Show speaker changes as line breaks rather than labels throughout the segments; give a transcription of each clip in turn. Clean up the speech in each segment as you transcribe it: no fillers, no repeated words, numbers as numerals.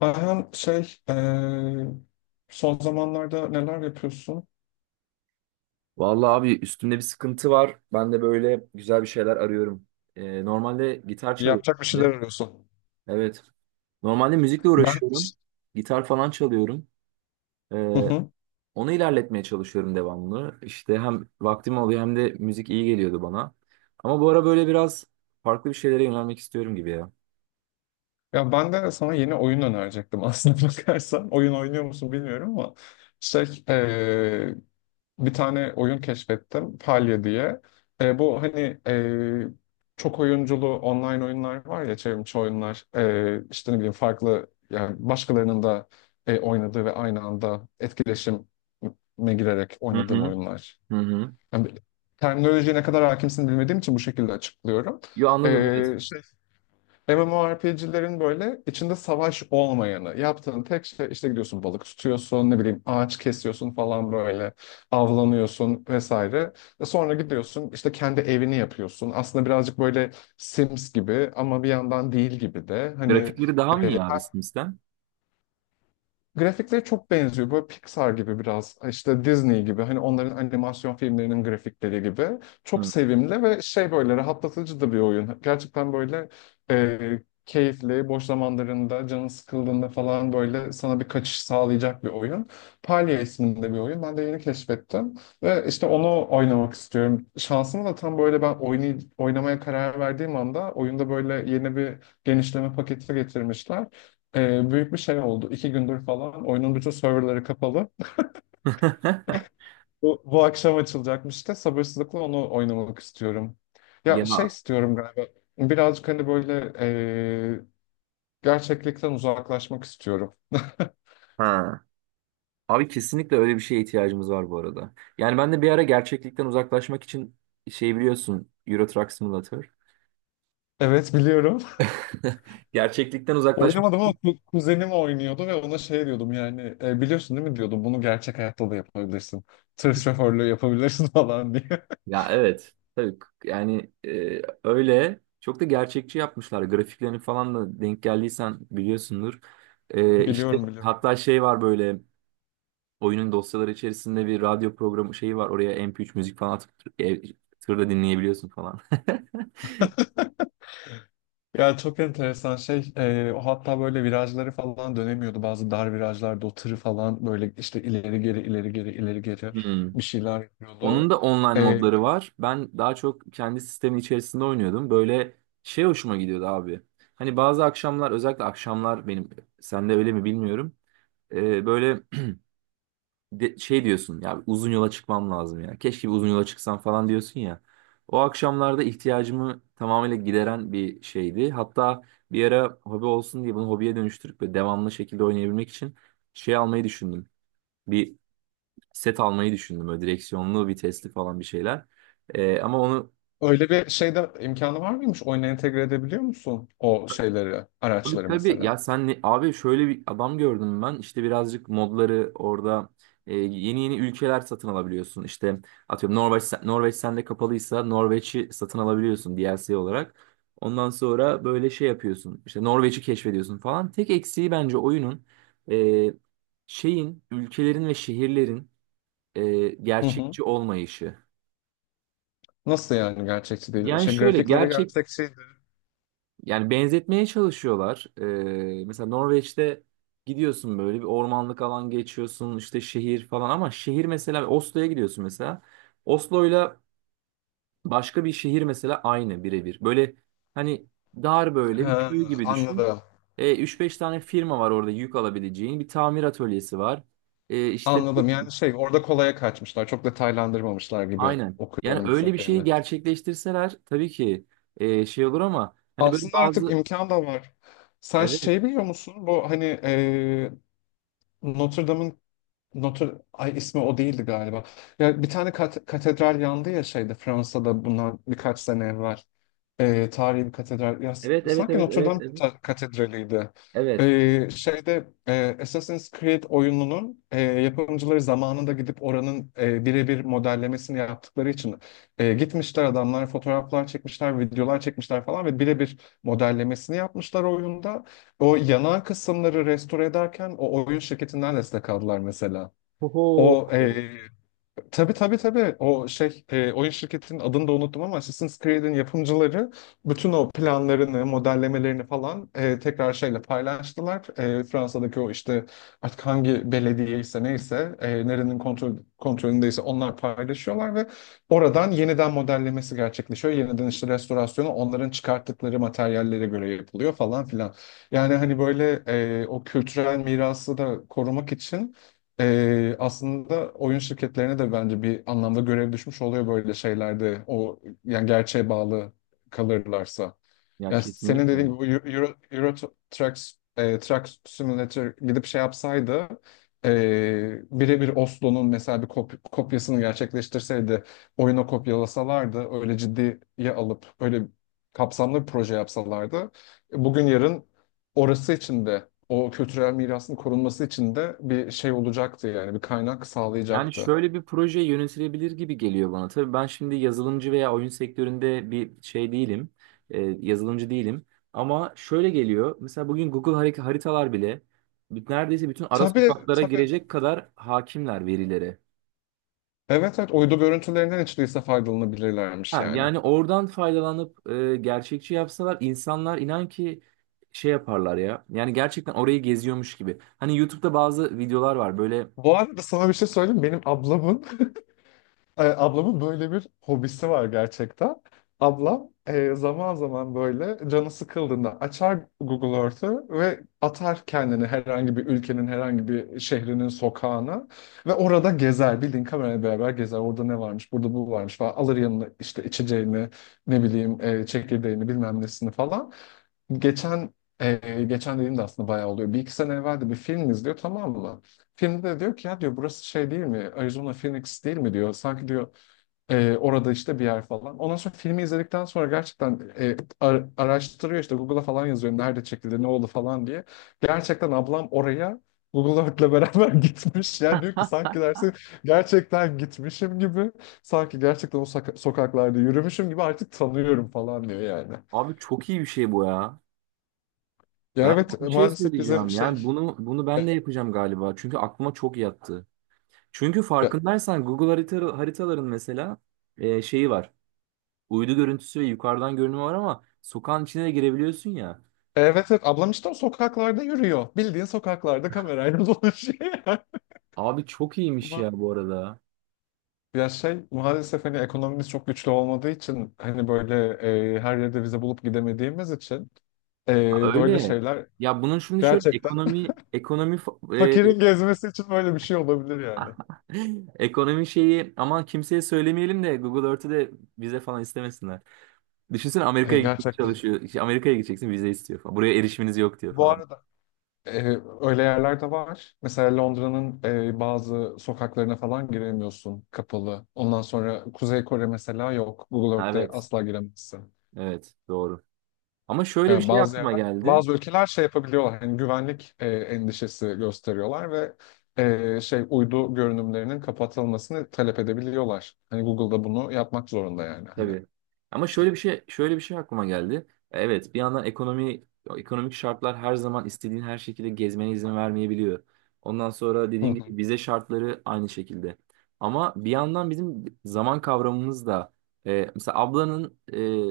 Ayhan, son zamanlarda neler yapıyorsun?
Vallahi abi üstümde bir sıkıntı var. Ben de böyle güzel bir şeyler arıyorum. Normalde gitar
Yapacak bir şeyler
çalıyorum.
arıyorsun.
Evet. Normalde müzikle
Ben
uğraşıyorum. Gitar falan çalıyorum.
Hı
Ee,
hı.
Onu ilerletmeye çalışıyorum devamlı. İşte hem vaktim oluyor hem de müzik iyi geliyordu bana. Ama bu ara böyle biraz farklı bir şeylere yönelmek istiyorum gibi ya.
Ya ben de sana yeni oyun önerecektim aslında bakarsan. Oyun oynuyor musun bilmiyorum ama şey eee, bir tane oyun keşfettim, Palya diye. Bu hani çok oyunculu online oyunlar var ya, çevrimiçi oyunlar. İşte ne bileyim, farklı yani, başkalarının da oynadığı ve aynı anda etkileşime girerek
Hı
oynadığım
hı.
oyunlar.
Hı hı.
Yani terminolojiye ne kadar hakimsin bilmediğim için bu şekilde açıklıyorum.
Yo, anladım, evet.
Ee, şey, MMORPG'lerin böyle içinde savaş olmayanı. Yaptığın tek şey işte gidiyorsun, balık tutuyorsun, ne bileyim ağaç kesiyorsun falan böyle, avlanıyorsun vesaire. Sonra gidiyorsun işte kendi evini yapıyorsun. Aslında birazcık böyle Sims gibi ama bir yandan değil gibi de. Hani,
Grafikleri daha mı
e,
iyi abi Sims'ten?
grafikleri çok benziyor. Böyle Pixar gibi biraz, işte Disney gibi, hani onların animasyon filmlerinin grafikleri gibi. Çok
Hı.
sevimli ve şey, böyle rahatlatıcı da bir oyun. Gerçekten böyle keyifli, boş zamanlarında, canın sıkıldığında falan böyle sana bir kaçış sağlayacak bir oyun. Palya isminde bir oyun. Ben de yeni keşfettim. Ve işte onu oynamak istiyorum. Şansıma da tam böyle ben oynamaya karar verdiğim anda oyunda böyle yeni bir genişleme paketi getirmişler. Büyük bir şey oldu. İki gündür falan oyunun bütün serverları kapalı. Bu akşam açılacakmış da sabırsızlıkla onu oynamak istiyorum. Ya şey
Ya.
istiyorum galiba. Birazcık hani böyle, ee, gerçeklikten uzaklaşmak istiyorum.
Ha. Abi kesinlikle öyle bir şeye ihtiyacımız var bu arada. Yani ben de bir ara gerçeklikten uzaklaşmak için şey, biliyorsun, Euro Truck Simulator.
Evet, biliyorum.
Gerçeklikten uzaklaşmak.
Oynamadım ama kuzenim oynuyordu ve ona şey diyordum yani, "E, biliyorsun değil mi, diyordum, bunu gerçek hayatta da yapabilirsin. Tır şoförlüğü yapabilirsin" falan diye.
Ya evet. Yani öyle çok da gerçekçi yapmışlar. Grafiklerini falan da denk geldiysen biliyorsundur. İşte
Biliyorum, biliyorum.
hatta şey var böyle, oyunun dosyaları içerisinde bir radyo programı şeyi var. Oraya MP3 müzik falan atıp e, tırda dinleyebiliyorsun falan.
Ya çok enteresan şey. O hatta böyle virajları falan dönemiyordu. Bazı dar virajlarda o tırı falan böyle işte ileri geri, ileri geri, ileri geri
Hmm.
bir şeyler
Onun
yapıyordu.
da online
E,
modları var. Ben daha çok kendi sistemin içerisinde oynuyordum. Böyle şey hoşuma gidiyordu abi. Hani bazı akşamlar, özellikle akşamlar benim, sende öyle mi bilmiyorum. Böyle şey diyorsun ya, uzun yola çıkmam lazım ya. Keşke bir uzun yola çıksam falan diyorsun ya. O akşamlarda ihtiyacımı tamamıyla gideren bir şeydi. Hatta bir ara hobi olsun diye bunu hobiye dönüştürüp ve devamlı şekilde oynayabilmek için şey almayı düşündüm. Bir set almayı düşündüm. Böyle direksiyonlu, vitesli falan bir şeyler. Ama onu,
Öyle bir şeyde imkanı var mıymış? Oyuna entegre edebiliyor musun o şeyleri,
tabii
araçları
tabii
mesela?
ya, sen abi, şöyle bir adam gördüm ben. İşte birazcık modları orada yeni yeni ülkeler satın alabiliyorsun. İşte atıyorum, Norveç, Norveç sende kapalıysa Norveç'i satın alabiliyorsun DLC olarak. Ondan sonra böyle şey yapıyorsun. İşte Norveç'i keşfediyorsun falan. Tek eksiği bence oyunun e, şeyin, ülkelerin ve şehirlerin
Hı hı.
gerçekçi olmayışı.
Nasıl yani, gerçekçi değil?
Yani
Şey,
şöyle
grafikleri
gerçek
gerçekçiydi.
Yani benzetmeye çalışıyorlar. Mesela Norveç'te gidiyorsun, böyle bir ormanlık alan geçiyorsun, işte şehir falan, ama şehir, mesela Oslo'ya gidiyorsun mesela. Oslo'yla başka bir şehir mesela aynı, birebir. Böyle hani dar böyle bir
Ha,
köy gibi düşün.
anladım.
3-5 tane firma var orada yük alabileceğin. Bir tamir atölyesi var. İşte
Anladım. Yani şey, orada kolaya kaçmışlar. Çok detaylandırmamışlar gibi
aynen. Yani
okuyorum bu
öyle bir şeyi
söylediğini.
gerçekleştirseler tabii ki şey olur, ama hani böyle
Aslında artık
bazı,
imkan da var. Sen
evet,
şey biliyor musun? Bu hani, Notre Dame'ın... Notre, ay, ismi o değildi galiba. Ya bir tane katedral yandı ya, şeyde, Fransa'da, bundan birkaç sene evvel, tarihi bir katedral. Ya,
evet, evet,
sanki
evet,
Notre
evet,
Dame
evet.
katedraliydi.
Evet.
Assassin's Creed oyununun yapımcıları zamanında gidip oranın birebir modellemesini yaptıkları için gitmişler adamlar, fotoğraflar çekmişler, videolar çekmişler falan ve birebir modellemesini yapmışlar oyunda. O yanan kısımları restore ederken o oyun şirketinden destek aldılar mesela.
Oho.
O e, Tabii, tabii, tabii, o şey, oyun şirketinin adını da unuttum, ama Assassin's Creed'in yapımcıları bütün o planlarını, modellemelerini falan tekrar şeyle paylaştılar. Fransa'daki o işte, artık hangi belediye ise neyse, nerenin kontrolündeyse onlar paylaşıyorlar ve oradan yeniden modellemesi gerçekleşiyor. Yeniden işte restorasyonu onların çıkarttıkları materyallere göre yapılıyor falan filan. Yani hani böyle, o kültürel mirası da korumak için, aslında oyun şirketlerine de bence bir anlamda görev düşmüş oluyor böyle şeylerde. O yani, gerçeğe bağlı kalırlarsa.
Ya
Ya senin dediğin
kesinlikle.
gibi bu Euro Truck Truck Simulator gidip şey yapsaydı, birebir Oslo'nun mesela bir kopyasını gerçekleştirseydi, oyuna kopyalasalardı, öyle ciddiye alıp öyle kapsamlı bir proje yapsalardı, bugün yarın orası için de, o kültürel mirasın korunması için de bir şey olacaktı yani, bir kaynak
Yani
sağlayacaktı.
şöyle bir proje yönetilebilir gibi geliyor bana. Tabii ben şimdi yazılımcı veya oyun sektöründe bir şey değilim. Yazılımcı değilim. Ama şöyle geliyor. Mesela bugün Google haritalar bile, neredeyse bütün ara
Tabii,
sokaklara
tabii.
girecek kadar hakimler verilere.
Evet, evet, uydu görüntülerinden hiç değilse faydalanabilirlermiş
Ha,
yani.
yani oradan faydalanıp gerçekçi yapsalar, insanlar inan ki şey yaparlar ya. Yani gerçekten orayı geziyormuş gibi. Hani YouTube'da bazı videolar var böyle.
Bu arada sana bir şey söyleyeyim. Benim ablamın e, ablamın böyle bir hobisi var gerçekten. Ablam, zaman zaman böyle canı sıkıldığında açar Google Earth'ı ve atar kendini herhangi bir ülkenin herhangi bir şehrinin sokağına ve orada gezer. Bildiğin kamerayla beraber gezer. Orada ne varmış, burada bu varmış falan. Alır yanına işte içeceğini, ne bileyim çekirdeğini, bilmem nesini falan. Geçen geçen dediğimde aslında bayağı oluyor. Bir iki sene evvel de bir film izliyor, tamam mı? Filmde de diyor ki, ya, diyor, burası şey değil mi? Arizona Phoenix değil mi, diyor. Sanki, diyor, orada işte bir yer falan". Ondan sonra filmi izledikten sonra gerçekten araştırıyor, işte Google'a falan yazıyor, nerede çekildi, ne oldu falan diye. Gerçekten ablam oraya Google Earth'le beraber gitmiş. Yani diyor ki, sanki dersin gerçekten gitmişim gibi. Sanki gerçekten o sokaklarda yürümüşüm gibi, artık tanıyorum falan diyor yani.
Abi çok iyi bir şey bu ya.
Ya
Galiba
evet,
bir şey
maalesef bizim
söyleyeceğim.
şey...
Yani bunu
e,
ben de yapacağım galiba. Çünkü aklıma çok yattı. Çünkü
e,
farkındaysan Google haritaların mesela şeyi var. Uydu görüntüsü ve yukarıdan görünümü var, ama sokağın içine de girebiliyorsun ya.
Evet, evet, ablam işte o sokaklarda yürüyor. Bildiğin sokaklarda kamerayla dolaşıyor.
Abi çok iyiymiş ya
Ama
bu arada.
ya, şey, maalesef hani ekonomimiz çok güçlü olmadığı için, hani böyle, her yerde vize bulup gidemediğimiz için,
Ha,
böyle
öyle.
şeyler,
Ya bunun şimdi şöyle
gerçekten
e,
fakirin gezmesi için böyle bir şey olabilir yani.
ekonomi şeyi, aman kimseye söylemeyelim de Google Earth'ü de vize falan istemesinler. Düşünsene,
E,
Amerika'ya gitmek
gerçekten.
çalışıyor. İşte Amerika'ya gideceksin, vize istiyor falan. Buraya erişiminiz yok diyor
Bu
falan.
arada e, öyle yerler de var. Mesela Londra'nın bazı sokaklarına falan giremiyorsun, kapalı. Ondan sonra Kuzey Kore mesela, yok. Google Earth'te
Evet,
asla giremezsin.
evet, doğru. Ama şöyle bir
Yani
şey
bazı
aklıma
yerler,
geldi.
bazı ülkeler şey yapabiliyorlar. Hani güvenlik endişesi gösteriyorlar ve, şey, uydu görünümlerinin kapatılmasını talep edebiliyorlar. Hani Google'da bunu yapmak zorunda yani. Hani.
Tabii. Ama şöyle bir şey aklıma geldi. Evet, bir yandan ekonomik şartlar her zaman istediğin her şekilde gezmene izin vermeyebiliyor. Ondan sonra
Hı
dediğin
hı.
gibi vize şartları aynı şekilde. Ama bir yandan bizim zaman kavramımız da, mesela ablanın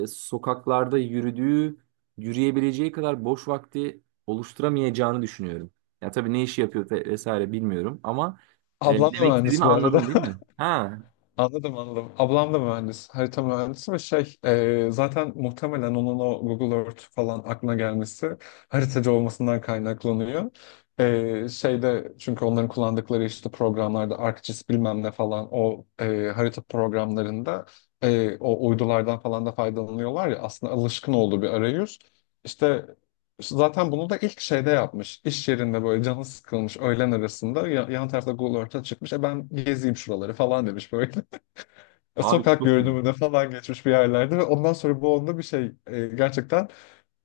sokaklarda yürüdüğü, yürüyebileceği kadar boş vakti oluşturamayacağını düşünüyorum. Ya tabii ne işi yapıyor vesaire bilmiyorum, ama
Ablam da
demek
mühendis
istediğimi
bu arada.
anladın değil mi? Ha,
Anladım, anladım. Ablam da mühendis, harita mühendisi ve şey, zaten muhtemelen onun o Google Earth falan aklına gelmesi haritacı olmasından kaynaklanıyor. Şeyde, çünkü onların kullandıkları işte programlarda, ArcGIS bilmem ne falan, o harita programlarında, o uydulardan falan da faydalanıyorlar ya, aslında alışkın olduğu bir arayüz. İşte zaten bunu da ilk şeyde yapmış. İş yerinde böyle canı sıkılmış, öğlen arasında yan tarafta Google Earth'a çıkmış. E, ben gezeyim şuraları falan demiş böyle. E,
abi
sokak
çok iyi.
görünümüne falan geçmiş bir yerlerde ve ondan sonra bu onda bir şey, gerçekten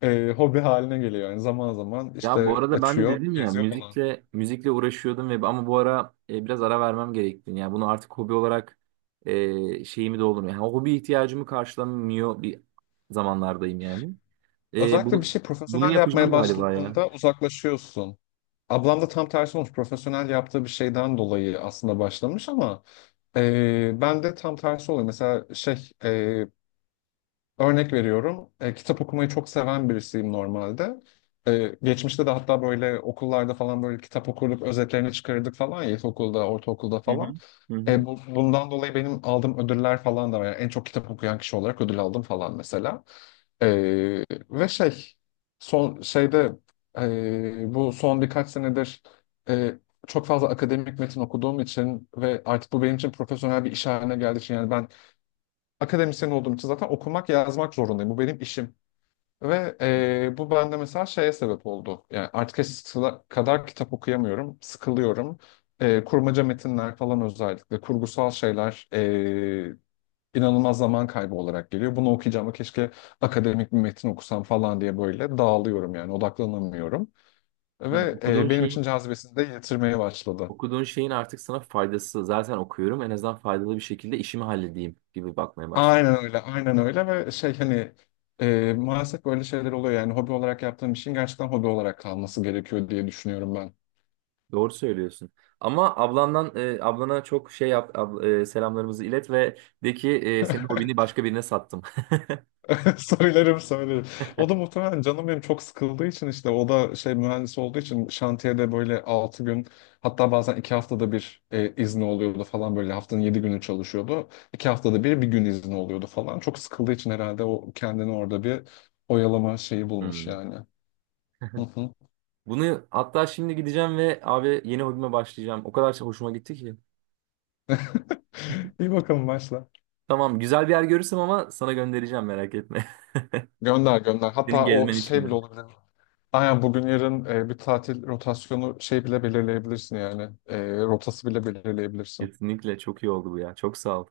hobi haline geliyor. Yani zaman zaman
Ya bu
işte
arada ben de
açıyor,
dedim ya,
geziyor falan.
müzikle uğraşıyordum ama bu ara biraz ara vermem gerektiğini. Yani bunu artık hobi olarak şeyimi doldurmuyor. Yani hobi ihtiyacımı karşılamıyor bir zamanlardayım yani. E,
Özellikle bir
bunu
şey
bunu
profesyonel yapmaya
yapacağım galiba ya.
başladığında uzaklaşıyorsun. Ablam da tam tersi olmuş. Profesyonel yaptığı bir şeyden dolayı aslında başlamış ama ben de tam tersi oluyor. Mesela şey, örnek veriyorum. Kitap okumayı çok seven birisiyim normalde. Geçmişte de hatta böyle okullarda falan böyle kitap okurduk, özetlerini çıkarırdık falan ya, ilkokulda, ortaokulda
Hı hı.
falan.
Hı hı.
Bundan dolayı benim aldığım ödüller falan da var. Yani en çok kitap okuyan kişi olarak ödül aldım falan mesela. E, ve şey, son şeyde, bu son birkaç senedir, e, çok fazla akademik metin okuduğum için ve artık bu benim için profesyonel bir iş haline geldiği için, yani ben akademisyen olduğum için zaten okumak, yazmak zorundayım. Bu benim işim. Ve bu bende mesela şeye sebep oldu. Yani artık eskisi kadar kitap okuyamıyorum, sıkılıyorum. Kurmaca metinler falan özellikle, kurgusal şeyler, inanılmaz zaman kaybı olarak geliyor. Bunu okuyacağıma keşke akademik bir metin okusam falan diye böyle dağılıyorum yani, odaklanamıyorum.
Hı.
Ve
Okuduğun
benim için
şeyin
cazibesini de yitirmeye başladı.
okuduğun şeyin artık sana faydası. Zaten okuyorum. En azından faydalı bir şekilde işimi halledeyim gibi bakmaya başladım.
Aynen öyle, aynen öyle, ve şey hani, maalesef böyle şeyler oluyor yani, hobi olarak yaptığım işin gerçekten hobi olarak kalması gerekiyor diye düşünüyorum ben.
Doğru söylüyorsun. Ama ablana çok şey yap selamlarımızı ilet ve de ki senin hobini başka birine sattım.
Söylerim, söylerim. O da muhtemelen canım benim çok sıkıldığı için, işte o da şey, mühendis olduğu için şantiyede böyle 6 gün, hatta bazen 2 haftada bir izni oluyordu falan, böyle haftanın 7 günü çalışıyordu. 2 haftada bir bir gün izni oluyordu falan. Çok sıkıldığı için herhalde o kendini orada bir oyalama şeyi bulmuş
Hmm.
yani. Hı hı.
Bunu hatta, şimdi gideceğim ve abi yeni hobime başlayacağım. O kadar çok hoşuma gitti ki.
İyi bakalım, başla.
Tamam, güzel bir yer görürsem ama sana göndereceğim, merak etme.
Gönder, gönder.
Senin
Hatta o
gezmen için
şey
de.
bile olabilir. Aynen, bugün yarın bir tatil rotasyonu şey bile belirleyebilirsin yani. Rotası bile belirleyebilirsin.
Kesinlikle çok iyi oldu bu ya. Çok sağ ol.